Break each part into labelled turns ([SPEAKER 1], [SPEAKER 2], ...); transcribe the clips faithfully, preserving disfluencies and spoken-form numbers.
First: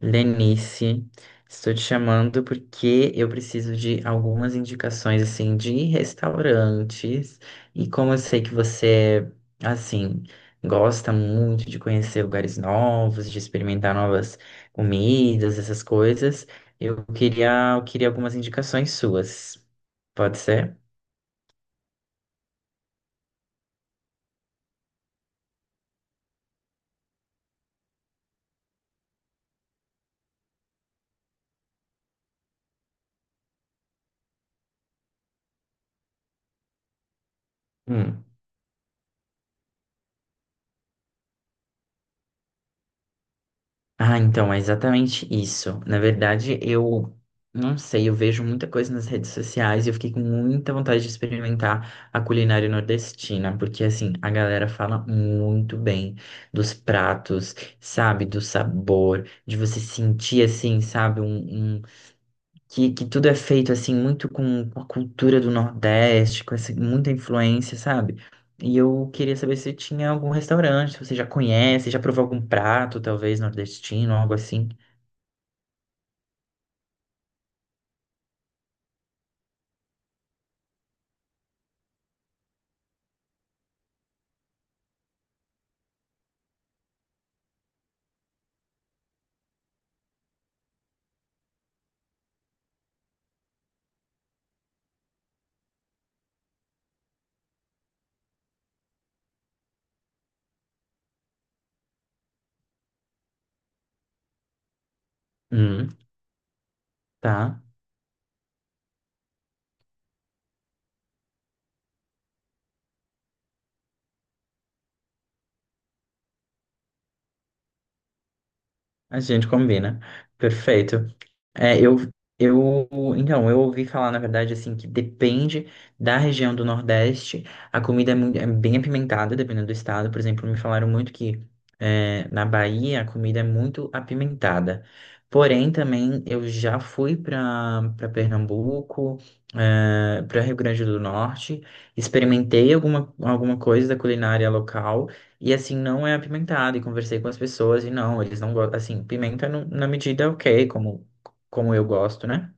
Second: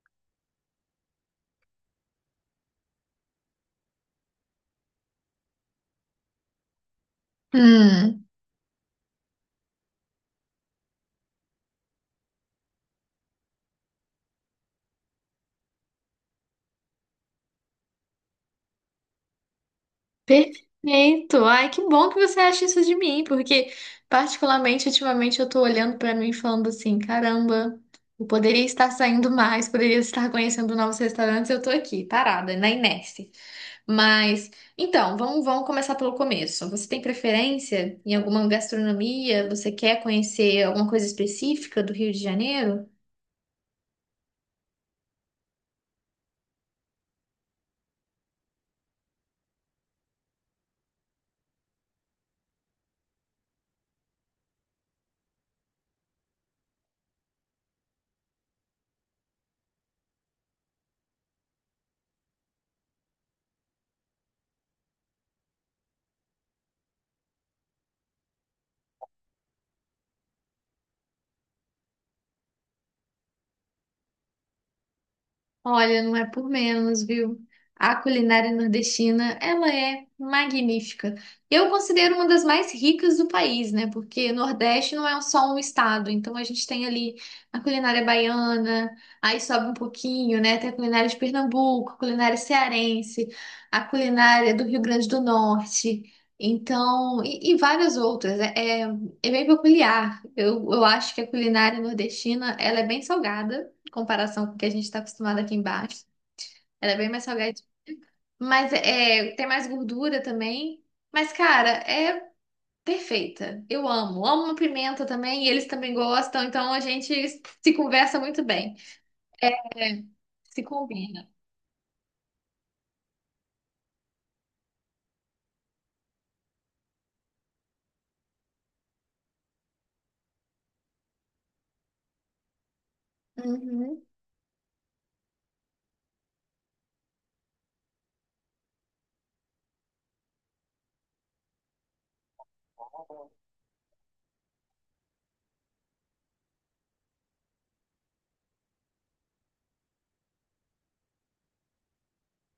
[SPEAKER 1] Lenice, estou te chamando porque eu preciso de algumas indicações assim de restaurantes e como eu
[SPEAKER 2] Hum,
[SPEAKER 1] sei que você é, assim gosta muito de conhecer lugares novos, de experimentar novas comidas, essas coisas, eu queria eu queria algumas indicações suas. Pode ser?
[SPEAKER 2] perfeito. Ai, que bom que você acha isso de mim, porque particularmente ultimamente eu tô olhando pra mim e falando assim, caramba, eu poderia estar saindo mais, poderia estar conhecendo novos restaurantes, eu tô aqui, parada, na inércia. Mas, então, vamos, vamos começar pelo começo. Você tem preferência em alguma gastronomia? Você quer conhecer alguma coisa específica do Rio de Janeiro?
[SPEAKER 1] Ah, então, é exatamente isso. Na verdade, eu não sei, eu vejo muita coisa nas redes sociais e eu fiquei com muita vontade de experimentar a culinária nordestina, porque assim, a galera fala muito bem dos pratos, sabe, do sabor, de você sentir assim, sabe, um, um que, que tudo é feito assim muito com, com a cultura do Nordeste, com essa, muita influência, sabe? E eu queria saber se tinha algum restaurante, se você já conhece, já provou algum prato, talvez nordestino, algo assim.
[SPEAKER 2] Olha, não é por menos, viu? A culinária nordestina, ela é magnífica. Eu considero uma das mais ricas do país, né? Porque Nordeste não é só um estado, então a gente tem ali a culinária baiana, aí sobe um pouquinho, né? Tem a culinária de Pernambuco, a culinária cearense, a culinária do Rio Grande do Norte, então, e, e várias outras. É, é, é bem peculiar. Eu, eu acho que a culinária nordestina, ela é bem salgada em comparação com o que a gente está acostumado aqui
[SPEAKER 1] Hum,
[SPEAKER 2] embaixo. Ela é bem mais salgada.
[SPEAKER 1] tá.
[SPEAKER 2] Mas é, tem mais gordura também. Mas, cara, é perfeita. Eu amo. Amo uma pimenta também, e eles também gostam, então a gente se conversa muito bem.
[SPEAKER 1] A gente combina.
[SPEAKER 2] É, se
[SPEAKER 1] Perfeito.
[SPEAKER 2] combina.
[SPEAKER 1] É, eu, eu, então, eu ouvi falar, na verdade, assim, que depende da região do Nordeste, a comida é, mui- é bem apimentada, dependendo do estado. Por exemplo, me falaram muito que é, na Bahia a comida é muito
[SPEAKER 2] Uhum.
[SPEAKER 1] apimentada. Porém, também eu já fui para para Pernambuco, para Rio Grande do Norte, experimentei alguma, alguma coisa da culinária local. E assim, não é apimentado. E conversei com as pessoas e não, eles não gostam. Assim, pimenta no- na medida ok, como como eu gosto, né?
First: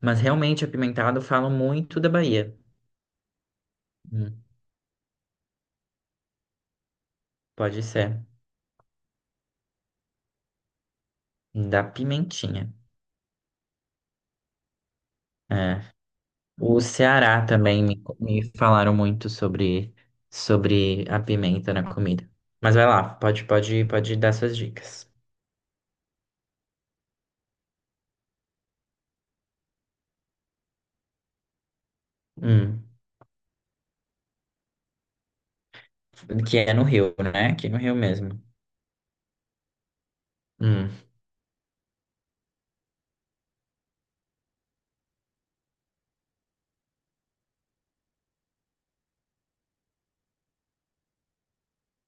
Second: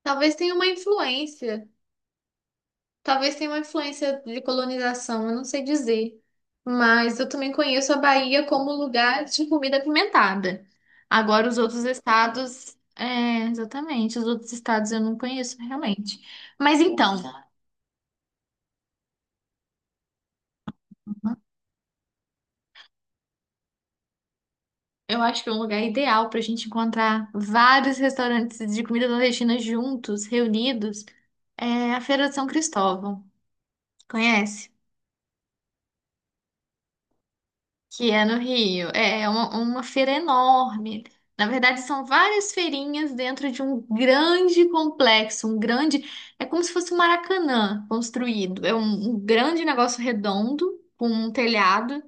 [SPEAKER 1] Mas
[SPEAKER 2] Talvez tenha
[SPEAKER 1] realmente
[SPEAKER 2] uma
[SPEAKER 1] apimentado falam
[SPEAKER 2] influência.
[SPEAKER 1] muito da Bahia.
[SPEAKER 2] Talvez tenha uma influência de
[SPEAKER 1] Hum,
[SPEAKER 2] colonização, eu não sei dizer. Mas eu também
[SPEAKER 1] pode
[SPEAKER 2] conheço a
[SPEAKER 1] ser.
[SPEAKER 2] Bahia como lugar de comida apimentada. Agora, os
[SPEAKER 1] Da
[SPEAKER 2] outros
[SPEAKER 1] pimentinha.
[SPEAKER 2] estados. É, exatamente. Os outros estados eu não conheço
[SPEAKER 1] É.
[SPEAKER 2] realmente. Mas
[SPEAKER 1] O
[SPEAKER 2] então,
[SPEAKER 1] Ceará também me, me falaram muito sobre, sobre a pimenta na comida. Mas vai lá, pode, pode, pode dar suas dicas.
[SPEAKER 2] eu acho que é um lugar ideal para a gente encontrar vários restaurantes de comida nordestina juntos, reunidos. É a Feira de São
[SPEAKER 1] Hum.
[SPEAKER 2] Cristóvão. Conhece?
[SPEAKER 1] Que é no Rio, né? Aqui no Rio
[SPEAKER 2] Que é no
[SPEAKER 1] mesmo.
[SPEAKER 2] Rio. É é uma, uma feira
[SPEAKER 1] Hum.
[SPEAKER 2] enorme. Na verdade, são várias feirinhas dentro de um grande complexo, um grande. É como se fosse um Maracanã construído. É um, um grande negócio redondo, com um telhado,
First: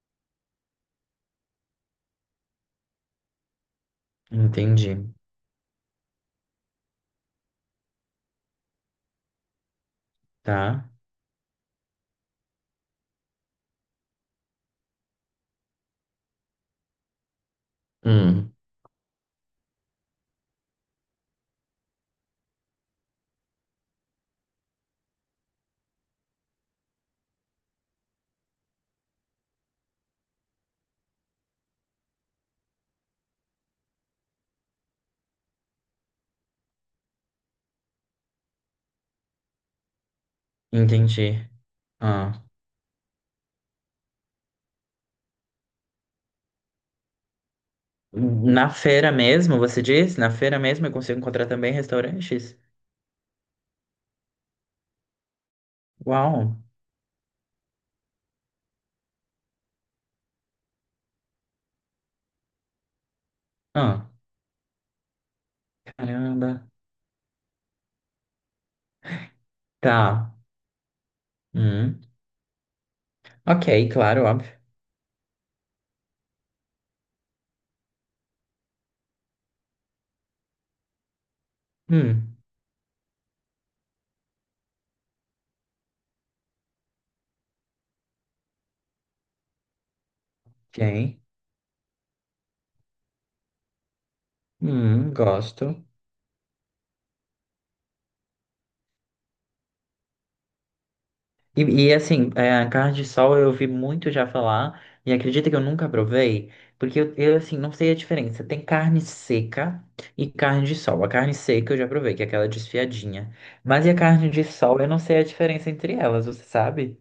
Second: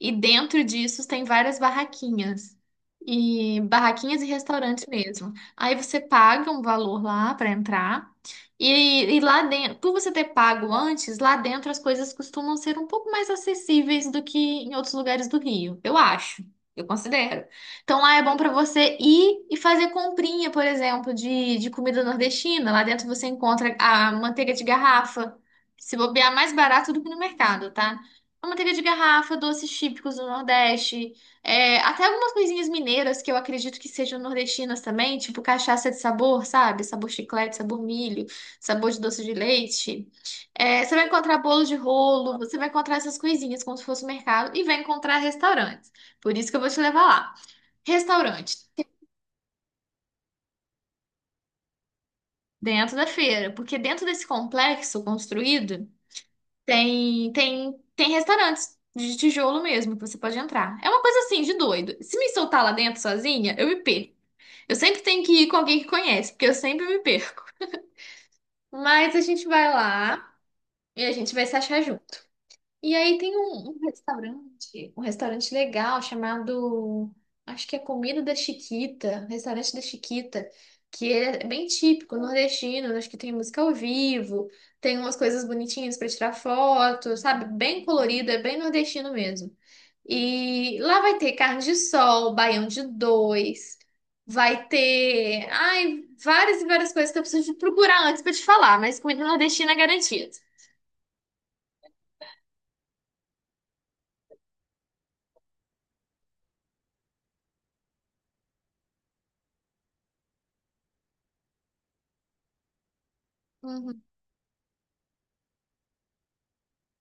[SPEAKER 2] e dentro disso tem várias barraquinhas. E barraquinhas e restaurantes
[SPEAKER 1] Entendi.
[SPEAKER 2] mesmo. Aí você paga um valor lá para entrar. E, e lá dentro, por você ter pago
[SPEAKER 1] Tá?
[SPEAKER 2] antes, lá dentro as coisas costumam ser um pouco mais acessíveis do que em outros lugares do Rio. Eu acho. Eu considero. Então lá é bom para
[SPEAKER 1] Hum.
[SPEAKER 2] você ir e fazer comprinha, por exemplo, de, de comida nordestina. Lá dentro você encontra a manteiga de garrafa. Se bobear mais barato do que no mercado, tá? A manteiga de garrafa, doces típicos do Nordeste, é, até algumas coisinhas mineiras que eu acredito que sejam nordestinas também, tipo cachaça de sabor, sabe? Sabor chiclete, sabor milho, sabor de doce de leite. É, você vai encontrar
[SPEAKER 1] Entendi.
[SPEAKER 2] bolo de rolo,
[SPEAKER 1] Ah.
[SPEAKER 2] você vai encontrar essas coisinhas como se fosse um mercado e vai encontrar restaurantes. Por isso que eu vou te levar lá. Restaurante,
[SPEAKER 1] Na feira mesmo, você diz? Na feira mesmo eu consigo encontrar também restaurantes?
[SPEAKER 2] dentro da feira, porque dentro desse complexo construído.
[SPEAKER 1] Uau!
[SPEAKER 2] Tem, tem, tem restaurantes de tijolo mesmo que você pode entrar. É uma coisa assim de doido. Se me soltar lá dentro sozinha, eu me
[SPEAKER 1] Ah.
[SPEAKER 2] perco. Eu sempre tenho que ir com alguém que conhece, porque eu
[SPEAKER 1] Caramba.
[SPEAKER 2] sempre me perco. Mas a gente vai lá
[SPEAKER 1] Tá.
[SPEAKER 2] e a gente vai se achar
[SPEAKER 1] Hum.
[SPEAKER 2] junto. E aí tem um, um
[SPEAKER 1] Ok, claro, óbvio.
[SPEAKER 2] restaurante, um restaurante legal chamado, acho que é Comida da Chiquita, Restaurante da Chiquita, que é bem típico
[SPEAKER 1] Hum.
[SPEAKER 2] nordestino, acho que tem música ao vivo, tem umas coisas bonitinhas para tirar foto, sabe? Bem colorido, é bem nordestino mesmo. E
[SPEAKER 1] Ok.
[SPEAKER 2] lá vai ter carne de sol, baião de dois, vai
[SPEAKER 1] Hum,
[SPEAKER 2] ter,
[SPEAKER 1] gosto.
[SPEAKER 2] ai, várias e várias coisas que eu preciso procurar antes para te falar, mas comida nordestina é garantida.
[SPEAKER 1] E, e, assim, é, carne de sol eu ouvi muito já falar e acredita que eu nunca provei, porque eu, eu, assim, não sei a diferença. Tem carne seca e carne de sol. A carne seca eu já provei, que é aquela desfiadinha. Mas e a carne de sol, eu não sei a diferença entre elas, você sabe?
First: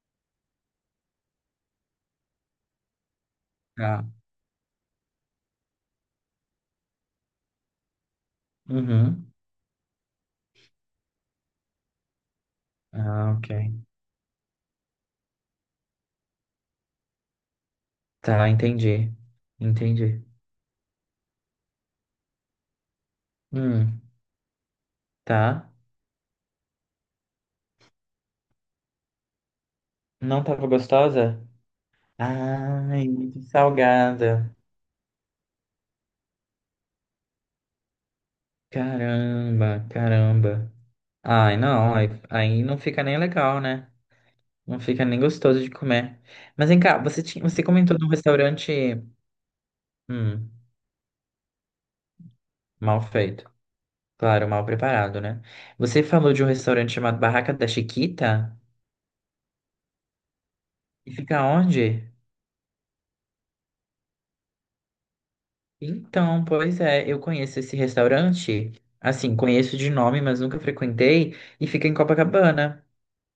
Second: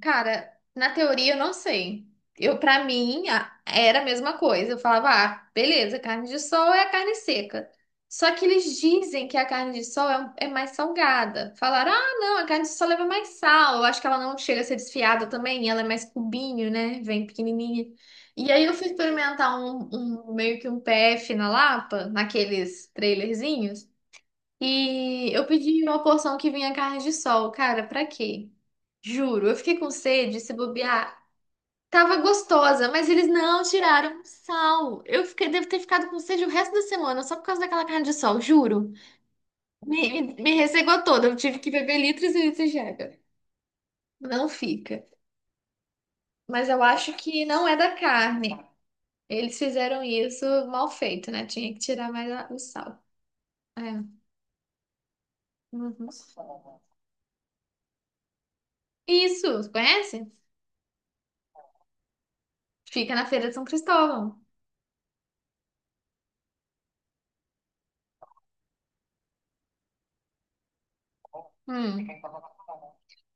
[SPEAKER 2] Cara, na teoria eu não sei. Eu, para mim, a- era a
[SPEAKER 1] Tá.
[SPEAKER 2] mesma coisa. Eu falava, ah, beleza, carne de sol é a carne seca. Só que eles dizem
[SPEAKER 1] Uhum.
[SPEAKER 2] que a carne de sol é, um- é mais salgada. Falaram, ah, não, a carne de sol leva mais
[SPEAKER 1] Ah, ok.
[SPEAKER 2] sal. Eu acho que ela não chega a ser desfiada também. Ela é mais cubinho, né? Vem pequenininha.
[SPEAKER 1] Tá,
[SPEAKER 2] E aí eu fui
[SPEAKER 1] entendi.
[SPEAKER 2] experimentar um,
[SPEAKER 1] Entendi.
[SPEAKER 2] um- meio que um P F na Lapa, naqueles trailerzinhos.
[SPEAKER 1] Hum,
[SPEAKER 2] E eu
[SPEAKER 1] tá.
[SPEAKER 2] pedi uma porção que vinha carne de sol. Cara, pra quê? Juro, eu fiquei com sede,
[SPEAKER 1] Não
[SPEAKER 2] se
[SPEAKER 1] tava
[SPEAKER 2] bobear.
[SPEAKER 1] gostosa?
[SPEAKER 2] Tava gostosa,
[SPEAKER 1] Ai,
[SPEAKER 2] mas eles
[SPEAKER 1] muito
[SPEAKER 2] não tiraram
[SPEAKER 1] salgada.
[SPEAKER 2] sal. Eu fiquei, devo ter ficado com sede o resto da semana, só por causa daquela carne de sol, juro.
[SPEAKER 1] Caramba,
[SPEAKER 2] Me, me, me
[SPEAKER 1] caramba.
[SPEAKER 2] ressecou toda, eu
[SPEAKER 1] Ai,
[SPEAKER 2] tive que
[SPEAKER 1] não,
[SPEAKER 2] beber
[SPEAKER 1] aí,
[SPEAKER 2] litros e
[SPEAKER 1] aí
[SPEAKER 2] litros de
[SPEAKER 1] não fica
[SPEAKER 2] água.
[SPEAKER 1] nem legal, né?
[SPEAKER 2] Não
[SPEAKER 1] Não fica
[SPEAKER 2] fica.
[SPEAKER 1] nem gostoso de comer.
[SPEAKER 2] Mas
[SPEAKER 1] Mas vem
[SPEAKER 2] eu
[SPEAKER 1] cá,
[SPEAKER 2] acho
[SPEAKER 1] você tinha,
[SPEAKER 2] que
[SPEAKER 1] você
[SPEAKER 2] não é da
[SPEAKER 1] comentou de um
[SPEAKER 2] carne.
[SPEAKER 1] restaurante,
[SPEAKER 2] Eles fizeram isso
[SPEAKER 1] hum,
[SPEAKER 2] mal feito, né? Tinha que tirar mais a- o
[SPEAKER 1] mal
[SPEAKER 2] sal.
[SPEAKER 1] feito.
[SPEAKER 2] É.
[SPEAKER 1] Claro, mal preparado, né? Você
[SPEAKER 2] Uhum.
[SPEAKER 1] falou de um restaurante chamado Barraca da Chiquita?
[SPEAKER 2] Isso, conhece?
[SPEAKER 1] E fica onde?
[SPEAKER 2] Fica na Feira de São Cristóvão.
[SPEAKER 1] Então, pois é, eu conheço esse restaurante. Assim, conheço de nome, mas nunca frequentei. E fica em
[SPEAKER 2] Hum.
[SPEAKER 1] Copacabana.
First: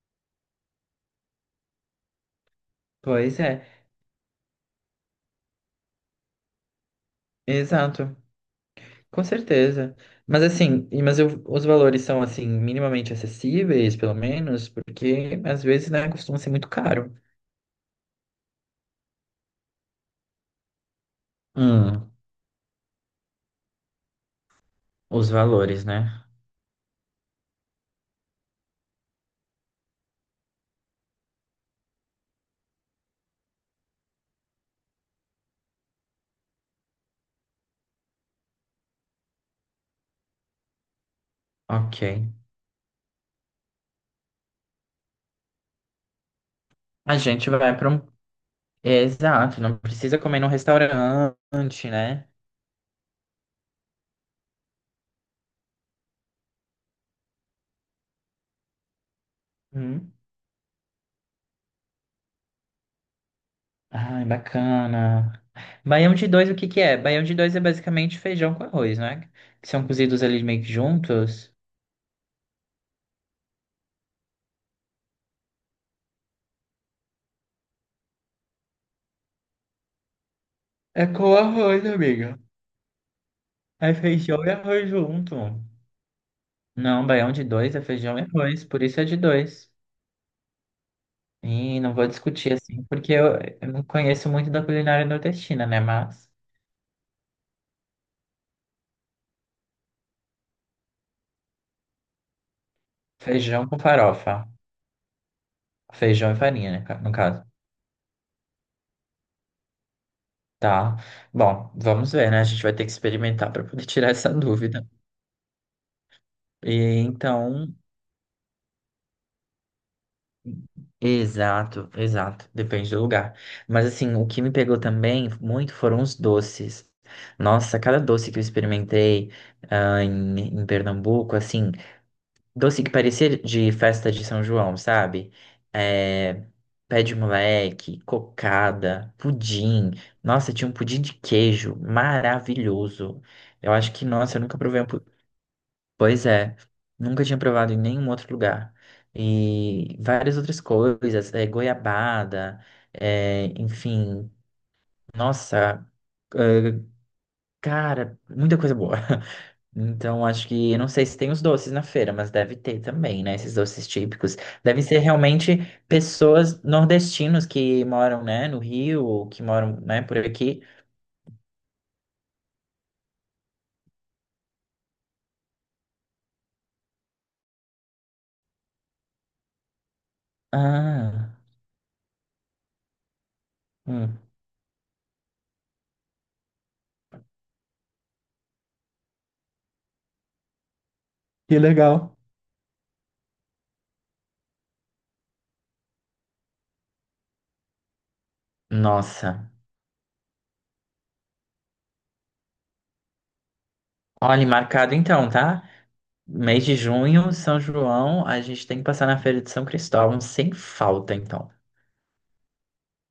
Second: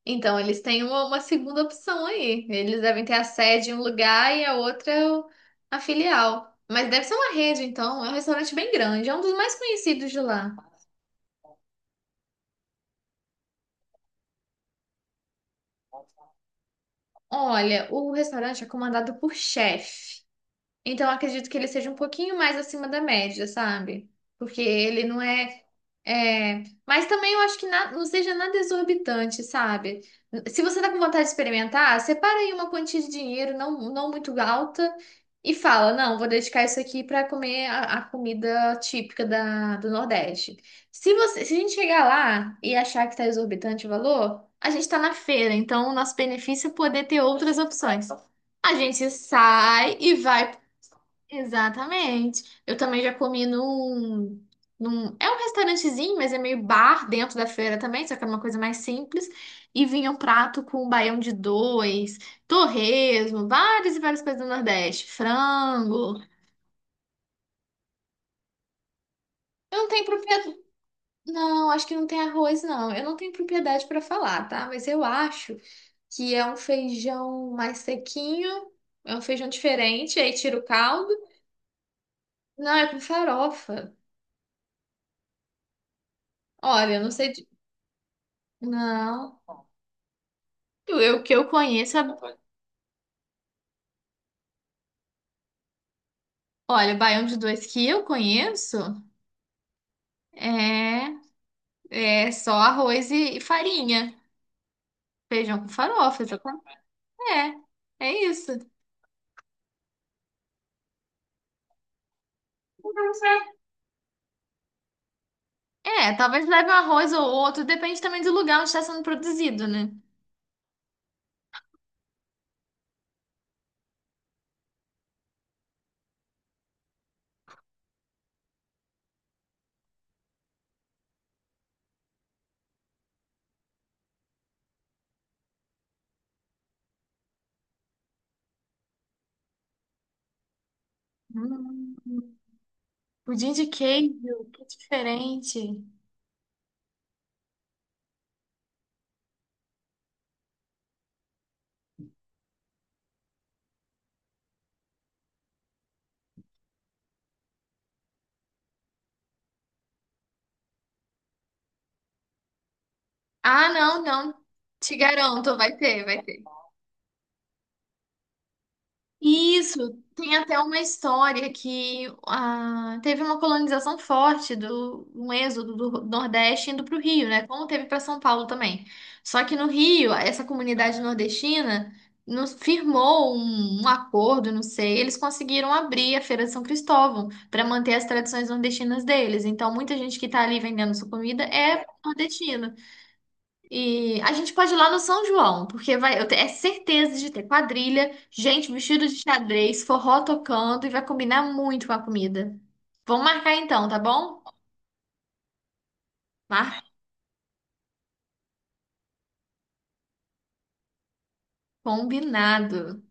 [SPEAKER 2] Então, eles têm uma, uma segunda opção aí. Eles devem ter a
[SPEAKER 1] Pois é,
[SPEAKER 2] sede em um lugar e a outra é o- a filial. Mas deve ser uma rede, então. É um
[SPEAKER 1] exato.
[SPEAKER 2] restaurante bem grande. É um
[SPEAKER 1] Com
[SPEAKER 2] dos mais
[SPEAKER 1] certeza.
[SPEAKER 2] conhecidos de
[SPEAKER 1] Mas
[SPEAKER 2] lá.
[SPEAKER 1] assim, e- mas eu- os valores são assim, minimamente acessíveis, pelo menos, porque às vezes, né, costuma ser muito caro.
[SPEAKER 2] Olha, o restaurante é comandado por chefe. Então, eu acredito que ele seja um
[SPEAKER 1] Hum,
[SPEAKER 2] pouquinho mais acima da média, sabe? Porque ele não
[SPEAKER 1] os
[SPEAKER 2] é.
[SPEAKER 1] valores, né?
[SPEAKER 2] É, mas também eu acho que na- não seja nada exorbitante, sabe? Se você tá com vontade de experimentar, separa aí uma quantia de dinheiro não, não muito alta e fala, não, vou dedicar isso aqui para comer a, a comida típica da, do Nordeste. Se você, se a gente
[SPEAKER 1] Ok.
[SPEAKER 2] chegar lá e achar que tá exorbitante o valor, a gente tá na feira, então o nosso benefício é poder
[SPEAKER 1] A
[SPEAKER 2] ter
[SPEAKER 1] gente
[SPEAKER 2] outras
[SPEAKER 1] vai para um.
[SPEAKER 2] opções. A
[SPEAKER 1] É,
[SPEAKER 2] gente
[SPEAKER 1] exato, não
[SPEAKER 2] sai e
[SPEAKER 1] precisa comer num
[SPEAKER 2] vai
[SPEAKER 1] restaurante, né?
[SPEAKER 2] Exatamente. Eu também já comi num num- é um restaurantezinho, mas é meio bar dentro da feira também, só que é uma coisa mais simples. E vinha
[SPEAKER 1] Hum.
[SPEAKER 2] um prato com um baião de dois, torresmo, várias e várias
[SPEAKER 1] Ai,
[SPEAKER 2] coisas do Nordeste,
[SPEAKER 1] bacana. Baião
[SPEAKER 2] frango.
[SPEAKER 1] de dois, o que que é? Baião de dois é basicamente feijão com arroz, né? Que
[SPEAKER 2] Eu
[SPEAKER 1] são
[SPEAKER 2] não tenho
[SPEAKER 1] cozidos ali
[SPEAKER 2] propriedade.
[SPEAKER 1] meio que juntos.
[SPEAKER 2] Não, acho que não tem arroz, não. Eu não tenho propriedade para falar, tá? Mas eu acho que é um feijão mais sequinho, é um feijão diferente, aí tira o
[SPEAKER 1] É
[SPEAKER 2] caldo.
[SPEAKER 1] com arroz, amiga.
[SPEAKER 2] Não, é com farofa.
[SPEAKER 1] É feijão e arroz junto.
[SPEAKER 2] Olha, eu
[SPEAKER 1] Não,
[SPEAKER 2] não sei.
[SPEAKER 1] baião de
[SPEAKER 2] De.
[SPEAKER 1] dois é feijão e arroz, por isso é de
[SPEAKER 2] Não.
[SPEAKER 1] dois.
[SPEAKER 2] Eu, eu que eu
[SPEAKER 1] E não
[SPEAKER 2] conheço. É.
[SPEAKER 1] vou discutir assim, porque eu, eu não conheço muito da culinária nordestina, né? Mas
[SPEAKER 2] Olha, o baião de dois que eu conheço é, é só arroz e, e
[SPEAKER 1] feijão com
[SPEAKER 2] farinha.
[SPEAKER 1] farofa,
[SPEAKER 2] Feijão com farofa,
[SPEAKER 1] feijão e
[SPEAKER 2] só com.
[SPEAKER 1] farinha, né, ca- no caso.
[SPEAKER 2] É, é isso.
[SPEAKER 1] Tá. Bom, vamos ver, né? A gente vai ter que experimentar para poder tirar essa dúvida.
[SPEAKER 2] É, talvez leve um
[SPEAKER 1] E
[SPEAKER 2] arroz ou outro,
[SPEAKER 1] então,
[SPEAKER 2] depende também do lugar onde está sendo produzido, né?
[SPEAKER 1] exato, exato, depende do lugar. Mas assim, o que me pegou também muito foram os doces. Nossa, cada doce que eu experimentei ah, em, em Pernambuco, assim. Doce que parecia de festa de São João, sabe? É, pé de moleque, cocada, pudim. Nossa, tinha um pudim de queijo
[SPEAKER 2] Hum,
[SPEAKER 1] maravilhoso.
[SPEAKER 2] pudim de
[SPEAKER 1] Eu acho que, nossa, eu
[SPEAKER 2] queijo,
[SPEAKER 1] nunca
[SPEAKER 2] que
[SPEAKER 1] provei um pudim.
[SPEAKER 2] diferente.
[SPEAKER 1] Pois é, nunca tinha provado em nenhum outro lugar. E várias outras coisas, é, goiabada, é, enfim. Nossa, eh, cara, muita coisa boa. Então, acho que, eu não sei se tem os doces na feira, mas deve ter também, né? Esses
[SPEAKER 2] Ah,
[SPEAKER 1] doces
[SPEAKER 2] não, não.
[SPEAKER 1] típicos. Devem
[SPEAKER 2] Te
[SPEAKER 1] ser
[SPEAKER 2] garanto,
[SPEAKER 1] realmente
[SPEAKER 2] vai ter, vai ter.
[SPEAKER 1] pessoas nordestinos que moram, né, no Rio, ou que moram,
[SPEAKER 2] Isso,
[SPEAKER 1] né, por
[SPEAKER 2] tem até
[SPEAKER 1] aqui.
[SPEAKER 2] uma história que ah, teve uma colonização forte do um êxodo do Nordeste indo para o Rio, né? Como teve para São Paulo também. Só que no Rio, essa comunidade
[SPEAKER 1] Ah,
[SPEAKER 2] nordestina nos firmou um, um
[SPEAKER 1] hum.
[SPEAKER 2] acordo, não sei, eles conseguiram abrir a Feira de São Cristóvão para manter as tradições nordestinas deles. Então, muita gente que está ali vendendo sua comida
[SPEAKER 1] Que
[SPEAKER 2] é
[SPEAKER 1] legal.
[SPEAKER 2] nordestina. E a gente pode ir lá no São João, porque vai, eu tenho é certeza de ter quadrilha, gente vestida de
[SPEAKER 1] Nossa.
[SPEAKER 2] xadrez, forró tocando e vai combinar muito com a comida. Vamos marcar então, tá bom?
[SPEAKER 1] Olha, marcado então, tá? Mês de
[SPEAKER 2] Mar
[SPEAKER 1] junho, São João, a gente tem que passar na Feira de São Cristóvão sem falta, então.
[SPEAKER 2] combinado.